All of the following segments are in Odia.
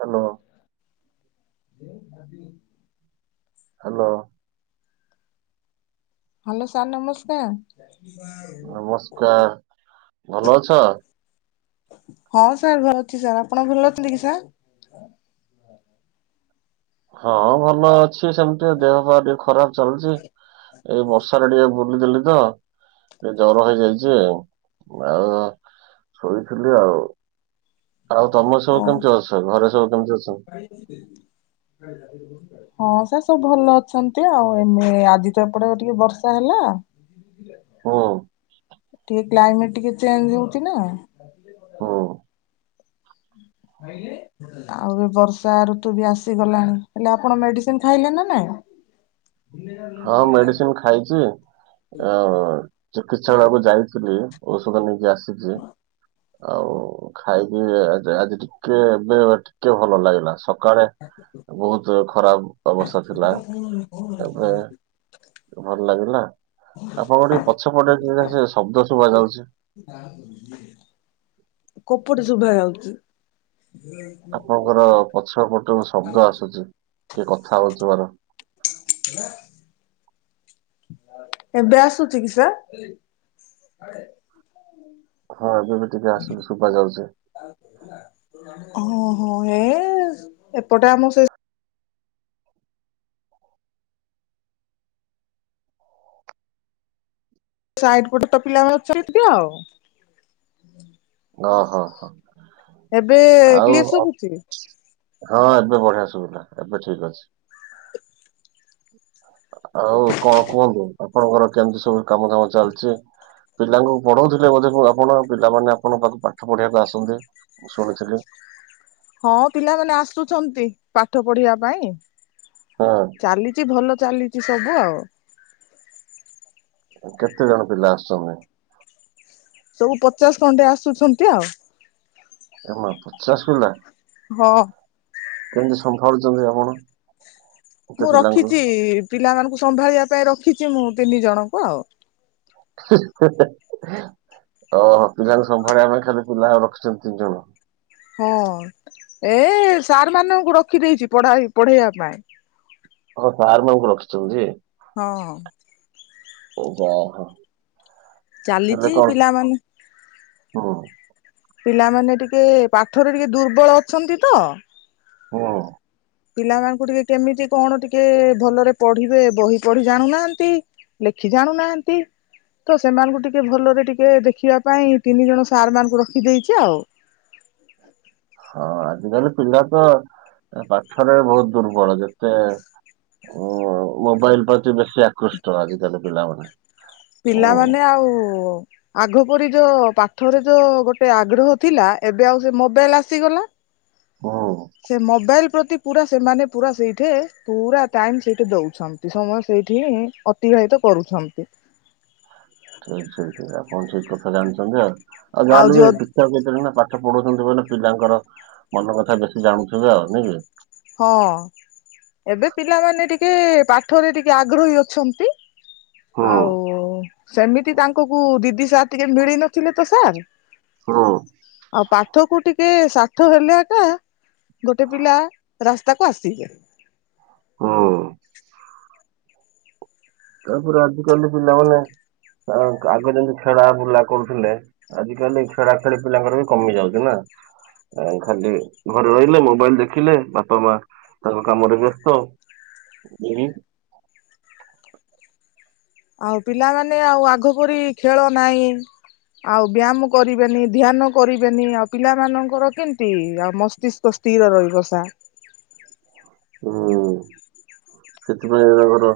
ହାଲୋ। [inaudible] ହେଲୋ। ହାଲୋ ସାର୍ ନମସ୍କାର। ନମସ୍କାର ଭଲ ଅଛ। ହଁ ସାର୍ ଭଲ ଅଛି ସାର୍ ଆପଣ ଭଲ ଅଛନ୍ତି କି ସାର୍। ହଁ ଭଲ ଅ ଛି ସେମିତି ଦେହ ପା ଟିକେ ଖରାପ ଚାଲିଛି ଏଇ ବର୍ଷାରେ ଟିକେ ବୁଲି ଦେଲି ତ। ଟିକେ ଜର ହେଇଯାଇଛି ଆଉ ଶୋଇଥିଲି ଆଉ। ଆଉ ତମର ଓ ସବୁ କେମିତି ଅଛ ଘରେ ସବୁ କେମତି ଅଛନ୍ତି? ହଁ ସାର୍ ସବୁ ଭଲ ଅଛନ୍ତି ଆଉ ମେ ଆଜି ତ ଏପଟେ ଟିକେ ବର୍ଷା ହେଲା। ହୁଁ ଟିକେ କ୍ଲାଇମେଟ ଟିକେ ଚେଞ୍ଜ ହଉଛି ନା। ହୁଁ ଆଉ ଏ ବର୍ଷା ଋତୁ ବି ଆସିଗଲାଣି ହେଲେ ଆପଣ ମେଡିସିନ ଖାଇଲେଣି ନା ନାଇଁ। ହଁ ମେଡିସିନ ଖାଇଛି ଆଉ ଚିକିତ୍ସାଳୟକୁ ଯାଇଥିଲି। ଔଷଧ ନେଇକି ଆସିଛି। ଆଉ ଖାଇକି ଆଜ -ଆଜି ଟିକେ ଏବେ ଏ -ଟିକେ ଭଲ ଲାଗିଲା ସ ସକାଳେ ବହୁତ ଖରାପ ଅବସ୍ଥା ଥିଲା ଏବେ। ଟିକେ ଭଲ ଲାଗିଲା ଆପଣଙ୍କ ଟିକେ ପଛ ପଟେ ଟିକେ ସେ ଶବ୍ଦ ଶୁଭ ଯାଉଛି। କୌପଟେ ଶୁଭା ଯାଉଛି। ଆପଣଙ୍କ ର ପଛ ପଟୁ ଶବ୍ଦ ଆସୁଛି କିଏ କଥା ହଉଥିବାର। [unintelligible] ଏବେ ଆସୁଛି କି ସାର୍। ହଁ ଏବେବି ଟିକେ ଆସୁଛି ସୁବା ଯାଉଚି। ହଁ ହେ ଏପଟେ ଆମ ସେ। ସାଇଡ ଗୋଟେ ତ ପିଲା ଅଛନ୍ତି। ଆଉ ଓ ହଁ ହଁ ଏବେ ଆଉ କ୍ଲିଅର ସୁଭୁଛି। ହଁ ଏବେ ବଢିଆ ଶୁଭିଲା ଏବେ ଠିକ ଅଛି। ଆଉ କଣ କୁହନ୍ତୁ। ଆପଣଙ୍କର କେମିତି ସବୁ କାମ ଦାମ ଚାଲିଛି? ପିଲାଙ୍କୁ ପଢଉଥିଲେ ବୋଧେ ଆପଣ ପିଲାମାନେ ଆପଣଙ୍କ ପାଖକୁ ପାଠ ପଢିବାକୁ ଆସନ୍ତି ମୁଁ ଶୁଣିଥିଲି। ହଁ ପିଲାମାନେ ଆସୁଛନ୍ତି। ପାଠ ପଢିବା ପାଇଁ ହଁ ଚାଲିଛି ଭଲ ଚାଲିଛି। ସବୁ ଆଉ କେତେ ଜଣ ପିଲା ଆସୁଛନ୍ତି? ସବୁ ପଚାଶ ଖଣ୍ଡେ ଆସୁଛନ୍ତି ଆଉ। ଏ ମା ପଚାଶ ପିଲା? ହଁ। କେମିତି ସମ୍ଭାଳୁଛନ୍ତି ଆପଣ? ଏତେ ମୁଁ ପିଲାଙ୍କୁ? ରଖିଛି ପିଲାମାନଙ୍କୁ ସମ୍ଭାଳିବା ପାଇଁ ରଖିଛି। ମୁଁ ତିନି ଜଣଙ୍କୁ ଓହୋ ପିଲାଙ୍କୁ ସମ୍ଭାଳିବା ପାଇଁ ଖାଲି ପିଲା ଆଉ ରଖିଛନ୍ତି ତିନି ଜଣ? ହଁ ଏ ସାର୍ ମାନଙ୍କୁ ରଖି ଦେଇଛି ପଢା ପଢେଇବା ପାଇଁ। ଆରେ ସାର୍ ମାନଙ୍କୁ ରଖିଛନ୍ତି ଯେ ହଁ। ଓ ହ ହୋ। ଚାଲିଛି ପିଲାମାନେ ହଁ। ପିଲାମାନେ ଟିକେ ପାଠରେ ଟିକେ ଦୁର୍ବଳ ଅଛନ୍ତି ତ। ହଁ। ପିଲାମାନଙ୍କୁ ଟିକେ କେମିତି କଣ ଟିକେ ଭଲରେ ପଢିବେ ବହି ପଢି ଜାଣୁନାହାନ୍ତି। ଲେଖି ଜାଣୁନାହାନ୍ତି। ତ ସେମାନଙ୍କୁ ଟିକେ ଭଲରେ ଟିକେ ଦେଖିବା ପାଇଁ ତିନି ଜଣ ସାର୍ ମାନଙ୍କୁ ରଖିଦେଇଛି ଆଉ। [inaudible] ହଁ ଆଜିକାଲି ପିଲା ତ ପାଠରେ ବହୁତ ଦୁର୍ବଳ ଯେତେ ଓ ମୋବାଇଲ ପ୍ରତି ବେଶୀ ଆକୃଷ୍ଟ ଆଜିକାଲି ପିଲାମାନେ। ଓ ପିଲାମାନେ ଆଉ ଆଗ ପରି ଯୋଉଁ ପାଠରେ ଯୋଉ ଗୋଟେ ଆଗ୍ରହ ଥିଲା। ଏବେ ଆଉ ସେ ମୋବାଇଲ ଆସିଗଲା ହଁ। ସେ ମୋବାଇଲ ପ୍ରତି ପୁରା ସେମାନେ ପୁରା ସେଇଠ ପୁରା ଟାଇମ ସେଇଠି ଦଉଛନ୍ତି। ସମୟ ସେଇଠି ହିଁ ଅତି ବାହିତ କରୁଛନ୍ତି। ଠିକ ଠିକ ଠିକ ଆପଣ ସେଇ କଥା ଜାଣିଛନ୍ତି। ନା ଆଉ ଗାଁ ରେ ବି ଟିଚର କେତେଜଣ ପାଠ ପଢଉଛନ୍ତି ବୋଲି ପିଲାଙ୍କର ମନ କଥା ବେଶୀ ଜାଣୁଥିବେ ଆଉ ନାଇ କି। ହଁ ଏବେ ପିଲାମାନେ ଟିକେ ପାଠରେ ଟିକେ ଆଗ୍ରହୀ ଅଛନ୍ତି। ହୁଁ ଆଉ ସେମିତି ତାଙ୍କ କ ଦିଦି ସାର୍ ଟିକେ ମିଳି ନଥିଲେ ତ ସାର୍ ହୁଁ ଆଉ ପାଠ କୁ ଟିକ କେ ଷାଠ ହେଲେ ଏକା ଗୋଟେ ପିଲା ରାସ୍ତାକୁ ଆସିଯାଏ। ହଁ। ତାପରେ ଆଜିିକାଲି ପିଲାମାନେ ଆଗ ଯେମିତି ଖେଳା ବୁଲା କରୁଥିଲେ। ଆଜିିକାଲି ଖେଳା ଖେଳି ପିଲାଙ୍କର ବି କମି ଯାଉଛି ନା। ଖାଲି ଘରେ ରହିଲେ ମୋବାଇଲ ଦେଖିଲେ ବାପା ମା ତାଙ୍କ କାମରେ ବ୍ୟସ୍ତ। [unintelligible] ଆଉ ପିଲାମାନେ ଆଉ ଆଗ ପରି ଖେଳ ନାହିଁ। ଆଉ ବ୍ୟାୟାମ କରିବେନି ଧ୍ୟାନ କରିବେନି ଆଉ ପିଲା ମାନଙ୍କର କେମତି ଆଉ ମସ୍ତିଷ୍କ ସ୍ଥିର ରହିବ ସାର୍। [inaudible] ହୁଁ ସେଥିପାଇଁ ତାଙ୍କର।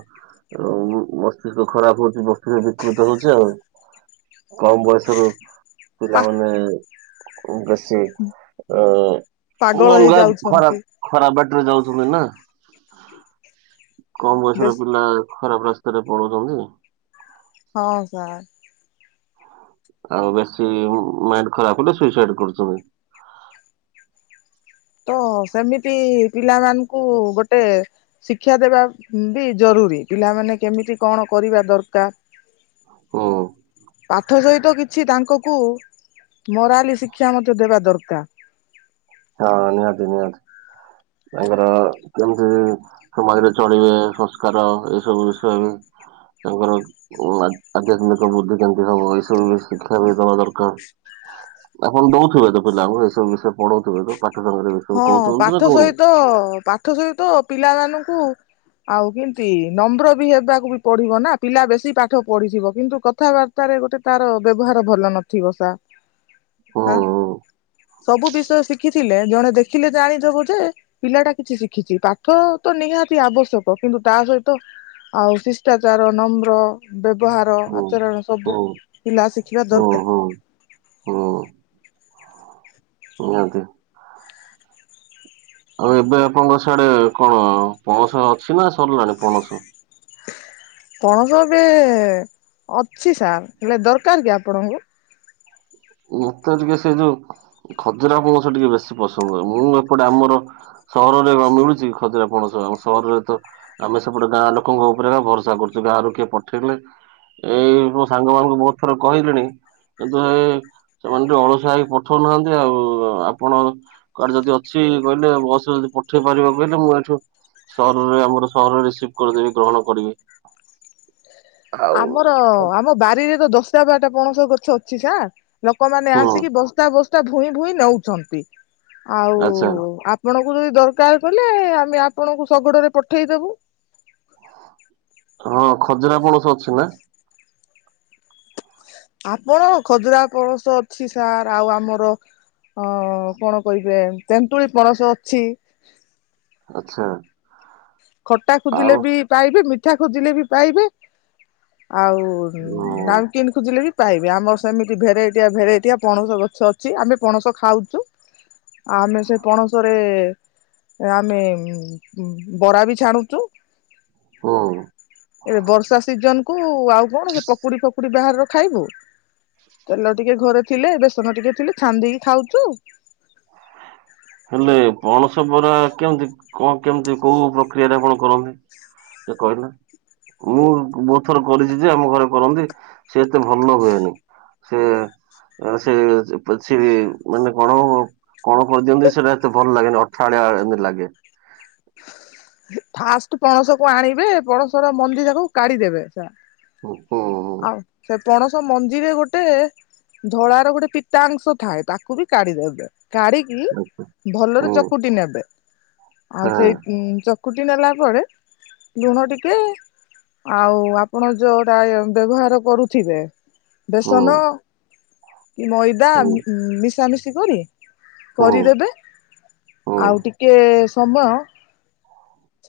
ଆ ମ-ମସ୍ତିଷ୍କ ଖରାପ ହଉଛି ମସ୍ତିଷ୍କ ବିକୃତ ହଉଛି ଆଉ। କମ ବୟସ ରୁ ପା ପିଲାମାନେ। ବେଶୀ ପାଗଳ ଅ-ଅଲଗା ହେଇଯାଉଛନ୍ତି ଖରାପ ଖରାପ ବା ଟ ରେ ଯାଉଛନ୍ତି ନା। କମ ବୟସ ର ଦେଶ ପିଲା ଖରାପ ରାସ୍ତାରେ ପଳଉଛନ୍ତି। ହଁ ସାର୍। ଆଉ ବେଶୀ ମାଇଣ୍ଡ ଖରାପ ହେଲେ ସୁଇସାଇଡ କରୁଛନ୍ତି। ତ ସେମିତି ପିଲାମାନଙ୍କୁ ଗୋଟେ ଶିକ୍ଷା ଦେବା ବି ଜରୁ ରି ପିଲାମାନେ କେମିତି କଣ କରିବା ଦରକାର। ହୁଁ ପାଠ ସହିତ କିଛି ତାଙ୍କ କୁ। ମୋରାଲି ଶିକ୍ଷା ମଧ୍ୟ ଦେବା ଦରକାର। ହଁ ନିହାତି ନିହାତି। ତାଙ୍କର କେମିତି ସମାଜରେ ଚଳିବେ ସଂସ୍କାର ଏଇ ସବୁ ବିଷୟ ବି। ତାଙ୍କର ଅ ଆ-ଆଧ୍ୟାତ୍ମିକ ବୁଦ୍ଧିି କେମିତି ହବ ଏଇ ସବୁ ବି ଶିକ୍ଷା ବି ଦବା ଦରକାର। ଆପଣ ଦଉଥିବେ ତ ପିଲାଙ୍କୁ ଏସବୁ ବିଷୟ ପଢଉଥିବେ ତ ପା ହଁ ପାଠ ସହିତ ପାଠ ସହିତ ପିଲାମାନଙ୍କୁ। ଆଉ କେମିତି ନମ୍ର ବି ହେବାକୁ ବି ପଡିବ ନା ପିଲା ବେଶୀ ପାଠ ପଢିଥିବ କିନ୍ତୁ କଥାବା ତାରେ ଗୋଟେ ତାର ବ୍ୟବହାର ଭଲ ନଥିବ ସା। ହୁଁ ହାଁ ସବୁ ବିଷୟ ଶିଖିଥିଲେ ଜଣେ ଦେଖିଲେ ଜାଣିଦବୁ ଯେ ପିଲାଟା କିଛି ଶିଖିଛି ପାଠ ତ ନିହାତି ଆବଶ୍ୟକ। କିନ୍ତୁ ତା ସହିତ। ଆଉ ଶିଷ୍ଟାଚାର, ନମ୍ର ବ୍ୟ ବ୍ୟବହାର ହୁଁ ଆଚରଣ ସବୁ ହୁଁ ପିଲା ଶିଖିବା ହୁଁ ଦରକାର। ହୁଁ ହୁଁ ନିହାତି। ଆଉ ଏବେ ଆପଣଙ୍କ ସିଆଡେ କଣ ପଣସ ଅଛି ନା ସରିଲାଣି ପଣସ? ପଣସ ଏବେ ଅଛି ସାର୍। ହେଲେ ଦରକାର କି ଆପଣଙ୍କୁ? ମତେ ଟିକେ ସେ ଯୋଉ ଖଜୁରା ପଣସ ଟିକେ ବେଶୀ ପସନ୍ଦ। ମୁଁ ଏପଟେ ଆମର। ସହରରେ କଣ ମିଳୁଛି ଖାଜୁରା ପଣସ ଆମ ସହରରେ ତ ଆମେ ସେପଟେ ଗାଁ ଲୋକଙ୍କ ଉପରେ ଏକା ଭରସା କରୁଛୁ। ଗାଁରୁ କିଏ ପଠେଇଲେ ଏଇ ମୋ ସାଙ୍ଗ ମାନଙ୍କୁ ବହୁତ ଥର କହିଲିଣି କିନ୍ତୁ ଏ। ସେମାନେ ଟିକେ ଅଳସୁଆ ହେଇକି ପଠଉନାହାନ୍ତି ଆଉ ଆପଣ କୁଆଡେ ଯଦି ଅଛି କହିଲେ ବସ ଯଦି ପଠେଇ ପାରିବ କହିଲେ ମୁଁ ଏଠୁ ସହରରେ ଆମର ସହରରେ ରିସିଭ କରିଦେବି ଗ୍ରହଣ କରିବି। ଆଉ ଆମର ଆମ ବାରିରେ ତ ଦଶ ଟା ବାରଟା ପଣସ ଗଛ ଅଛି ସାର୍। ଲୋକମାନେ ହୁଁ ଆସିକି ବସ୍ତା ବସ୍ତା ଭୁଇଁ ଭୁଇଁ ନଉଛନ୍ତି ଆଉ ଆଚ୍ଛା ଆପଣ। କୁ ଯଦି ଦରକାର କହିଲେ ଆମେ ଆପଣଙ୍କୁ ଶଗଡରେ ପଠେଇଦେବୁ। ହଁ। ଖଜୁରା ପଣସ ଅଛି ନା? ଆପଣ ଖଜୁରା ପଣସ ଅଛି ସାର୍ ଆଉ ଆମର। ଅ କଣ କହିବେ ତେନ୍ତୁଳି ପଣସ ଅଛି। ଆଚ୍ଛା। ଖଟା ଖୋଜିଲେ ଆଉ ବି ପାଇବେ, ମିଠା ଖୋଜିଲେ ବି ପାଇବେ। ଆଉ ଓ ନାଉ କିନ ଖୋଜିଲେ ବି ପାଇବେ ଆମର ସେମିତି ଭେରାଇଟିଆ ଭେରାଇଟିଆ ପଣସ ଗଛ ଅଛି ଆମେ ପଣସ ଖାଉଛୁ। ଆମେ ସେ ପଣସରେ ଆମେ ବରା ବି। ଛାଣୁଚୁ। ହୁଁ। ଉ ଆଉ କଣ କି ପକୁଡି ଫକୁଡି ବାହାରର ଖାଇବୁ। ତେଲ ଟିକେ ଘରେ ଥିଲେ, ବେସନ ଟିକେ ଥିଲେ ଛାଣୀ ଦେଇକି ଖାଉଛୁ। ହେଲେ ପଣସ ବରା କେମତି କଣ କେମିତି କୋଉ ପ୍ରକ୍ରିୟାରେ ଆପଣ କରନ୍ତି? ସେ କହିଲେ। ମୁଁ ବହୁତ୍ ଥର କରିଛି ଯେ ଆମ ଘରେ କରନ୍ତି। ସେ ଏତେ ଭଲ ହୁଏନି। ସେ ସେ ପେଲ୍ ସିଲି ମାନେ କଣ? କଣ କରିଦିଅନ୍ତି ସେଇଟା ଏତେ ଭଲ୍ ଲାଗେନି ଅଠାଳିଆ ଏମିତି ଲାଗେ। ଫାଷ୍ଟ ପଣସକୁ ଆଣିବେ ପଣସର ମଞ୍ଜି ଯାକୁ କାଢିଦେବେ ସାର୍। ହୁଁ ହୁଁ ଆଉ ସେ ପଣସ ମଞ୍ଜିରେ ଗୋଟେ ଧଳାର ଗୋଟେ ପିତାଂଶ ଥାଏ। ତାକୁ ବି କାଢିଦେବେ। କାଢିକି ଭଲରେ ହୁଁ ଚକୁଟି ନେବେ। ଆଉ ସେଇ ଉଁ ଚ କୁଟି ନେଲା ପରେ ଲୁଣ ଟିକେ ଆଉ ଆପଣ ଯୋଉଟା ଏ ଅ ବ୍ୟବହାର କରୁଥିବେ ବେସନ ହୁଁ କି ମଇଦା ଉଁ ଉଁ ମିଶାମିଶି କରି। ହଁ ହୁଁ କରିଦେବେ ହୁଁ ଆଉ ଟିକେ ସମୟ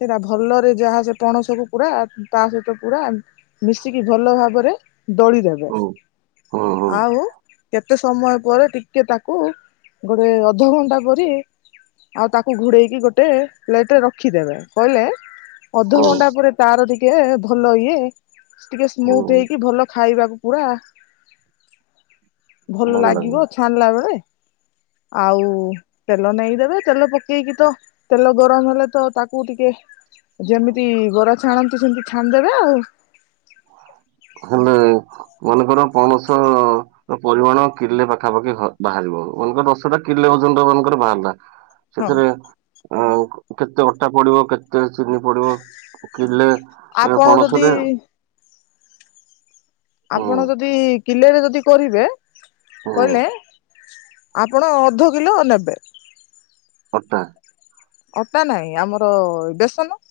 ସେଟା ଭଲରେ ଯାହା ସେ ପଣସକୁ ପୁରା ତା ସହିତ ପୁରା ମିଶିକି ଭଲ ଭାବରେ ଦଳିଦେବେ ହୁଁ ହୁଁ ହୁଁ ହୁଁ ହୁଁ ଆଉ କେ ତେ ସମୟ ପରେ ଟିକେ ତାକୁ ଗୋଟେ ଅଧଘଣ୍ଟା ପରି ଆଉ ତାକୁ ଘୋଡେଇକି ଗୋଟେ ପ୍ଲେଟରେ ରଖିଦେବେ। କହିଲେ ହୁଁ ଅଧଘଣ୍ଟା ପରେ ତାର ଟିକେ ଭଲ ଇଏ ଟିକେ ସ୍ମୁଥ୍ ହୁଁ ହେଇକି ଭଲ ଖ୍ ଖାଇବାକୁ ପୁରା ଭଲ ଲାଗିବ ଛାଣିଲା ବେଳେ। [inaudible] ଆଉ ତେଲ ନେଇ ଦେବେ ତେଲ ପକେଇକି ତ ତେଲ ଗରମ ହେଲେ ତ ତାକୁ ଟିକେ ଯେମିତି ବରା ଛାଣନ୍ତି ସେମିତି ଛାଣିଦେବେ ଆଉ। ହେଲେ ମନେକର ପଣସ ପରିମାଣ କିଲେ ପାଖାପାଖି ବା-ବାହାରିବ ମନେକର ଦଶଟା କିଲେ ଓଜନ୍ ର ମନେକର ବାହାରିଲା। ହଁ ସେଥିରେ କେତେ ଅଟା ପଡିବ କେତେ ଚିନି ପଡିବ କିିଲେ ଏ ଆପଣ ଯଦି ପଣସରେ? ହୁଁ ଆପଣ ଯଦି କିଲେରେ ଯଦି କରିବେ ହୁଁ କହିଲେ। ଆପଣ ଅଧ କିଲ ନେବେ। ଅଟା? ଅଟା ନାହିଁ ଆମର ବେସନ।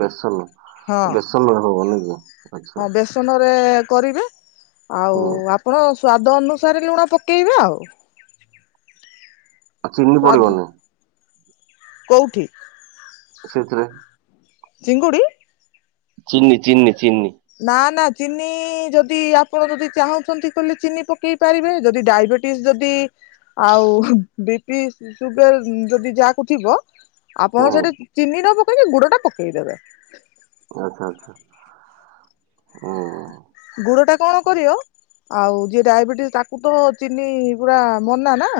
ବେସନ ହଁ ବେସନରେ ହବ ନାଇଁ କି ଆଚ୍ଛା। ହଁ ବେସନରେ କରିବେ ଆଉ ହୁଁ ଆପଣ ସ୍ଵାଦ ଅନୁସାରେ ଲୁଣ ପକେଇବେ ଆଉ। ଆ ଚିନି ସ୍ଵାଦ ପଡ଼ିିବନି? କୋଉଠି? ସେଥିରେ। ଚିଙ୍ଗୁଡ଼ି? ଚିନି ଚିନି। ଚିନି ନା ନା ଚିନି ଯଦି ଆପଣ ଯଦି ଚାହୁଁଛନ୍ତି କହିଲେ ଚିନି ପକେଇ ପାରିବେ ଯଦି ଡାଇବେଟିସ୍ ଯଦି ଆଉ ବିପି ସୁୁଗାର୍ ଯଦି ଯାହାକୁ ଥିବ ଆପଣ ହୁଁ ସେଠି ଚିନି ନ ପକେଇକି ଗୁଡ଼ ଟା ପକେଇ ଦେବେ। ଆଚ୍ଛା ଆଚ୍ଛା ହ ଗୁଡ଼ ଟା କଣ କରିବ? ଆଉ ଯିଏ ଡାଇବେଟିସ୍ ତାକୁ ତ ଚିନି ପୁରା ମନା ନା।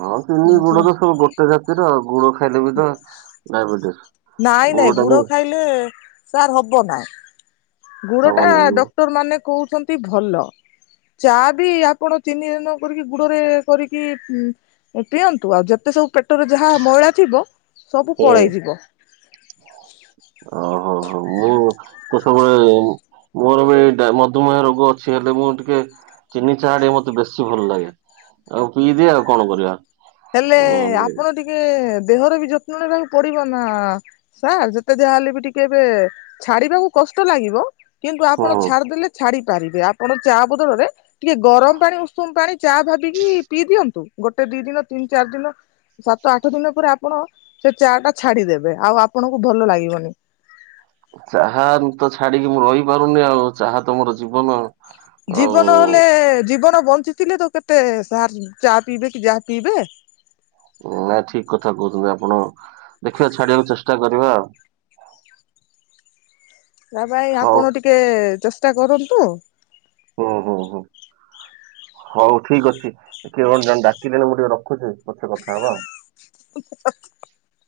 ହଁ ଚିନି ଗୁଡ଼ ତ ସବୁ ଗୋଟେ ଜାତିର ଆଉ ଗୁଡ଼ ଖାଇଲେ ବି ତ ଡାଇବେଟିସ୍ ନାଇଁ ନାଇଁ ଗୁଡ଼ ଟାକୁ ଗୁଡ ଖାଇଲେ ସାର୍ ହବ ନା। ଗୁଡ଼ ଟା ହବନି ଡକ୍ଟର ମାନେ କହୁଛନ୍ତି ଭଲ। ଚା ବି ଆପଣ ଚିନି ନ କରିକି ଗୁଡ଼ରେ କରିକି ପିଅନ୍ତୁ ଆଉ ଯେତେ ସବୁ ପେଟରେ ଯାହା ମଇଳା ଥିବ ସବୁ ଏ ପଳେଇ ଯିବ। ଓହୋ ହୋ ମୁଁ ତ ସବୁବେଳେ ମୋର ବି ମଧୁମେହ ରୋଗ ଅଛି ହେଲେ ମୁଁ ଟିକେ ଚିନି ଚାହା ଟିକେ ମତେ ବେଶୀ ଭଲ ଲାଗେ ଆଉ ପିଇଦିଏ ଆଉ କଣ କରିବା। ହେଲେ ଉଁ, ଆପଣ ଟିକେ ଦେହର ବି ଯତ୍ନ ନେବାକୁ ପଡିବ ନା ସାର୍ ଯେତେ ଯହାହଲେ ବି ଟିକେ ଏବେ ଛାଡିବାକୁ କ ଲାଗିବ କିନ୍ତୁ ହୁଁ ଆପଣ ଛାଡିଦେଲେ ଛାଡି ବେ ଆପଣ ଚା ବଦଳରେ ଟିକେ ଗରମ ପାଣି ଉଷୁମ ପାଣି ଚା ଭାବିକି ପିଇ ଦିଅନ୍ତୁ ଗୋଟେ ଦି ଦିନ ତିନି ଚାରି ଦିନ ସାତ ଆଠ ଦିନ ପରେ ଆପଣ ସେ ଚା ଟା ଛାଡିଦେବେ ଆଉ ଆପଣଙ୍କୁ ଭଲ ଲାଗିବନି। ଚାହା ତ ଛାଡିକି ମୁଁ ରହିପାରୁନି ଆଉ ଚାହା ତମର ଜୀବନ। ଜୀବନ ହେଲେ ଜୀବନ ବଞ୍ଚିଥିଲେ ତ କେତେ ଚା ପିଇବେ କି ଯାହା ପିଇବେ ନାଇ ଠିକ କଥା କହୁଛନ୍ତି ଆପଣ ଦେଖିବା ଛାଡିବାକୁ ଚେଷ୍ଟା କରିବା ଆଉ। [inaudible] ତା ଭାଇ ହଉ ଆପଣ ଟିକେ ଚେଷ୍ଟା କରନ୍ତୁ। ହଁ ହୋ ହଁ। ହଉ ଠିକ ଅଛି କିଏ କଣ ଜଣ ଡାକିଲେଣି ମୁଁ ଟିକେ ରଖୁଛି ପଛେ କଥା ହବା ଆଉ। [inaudible]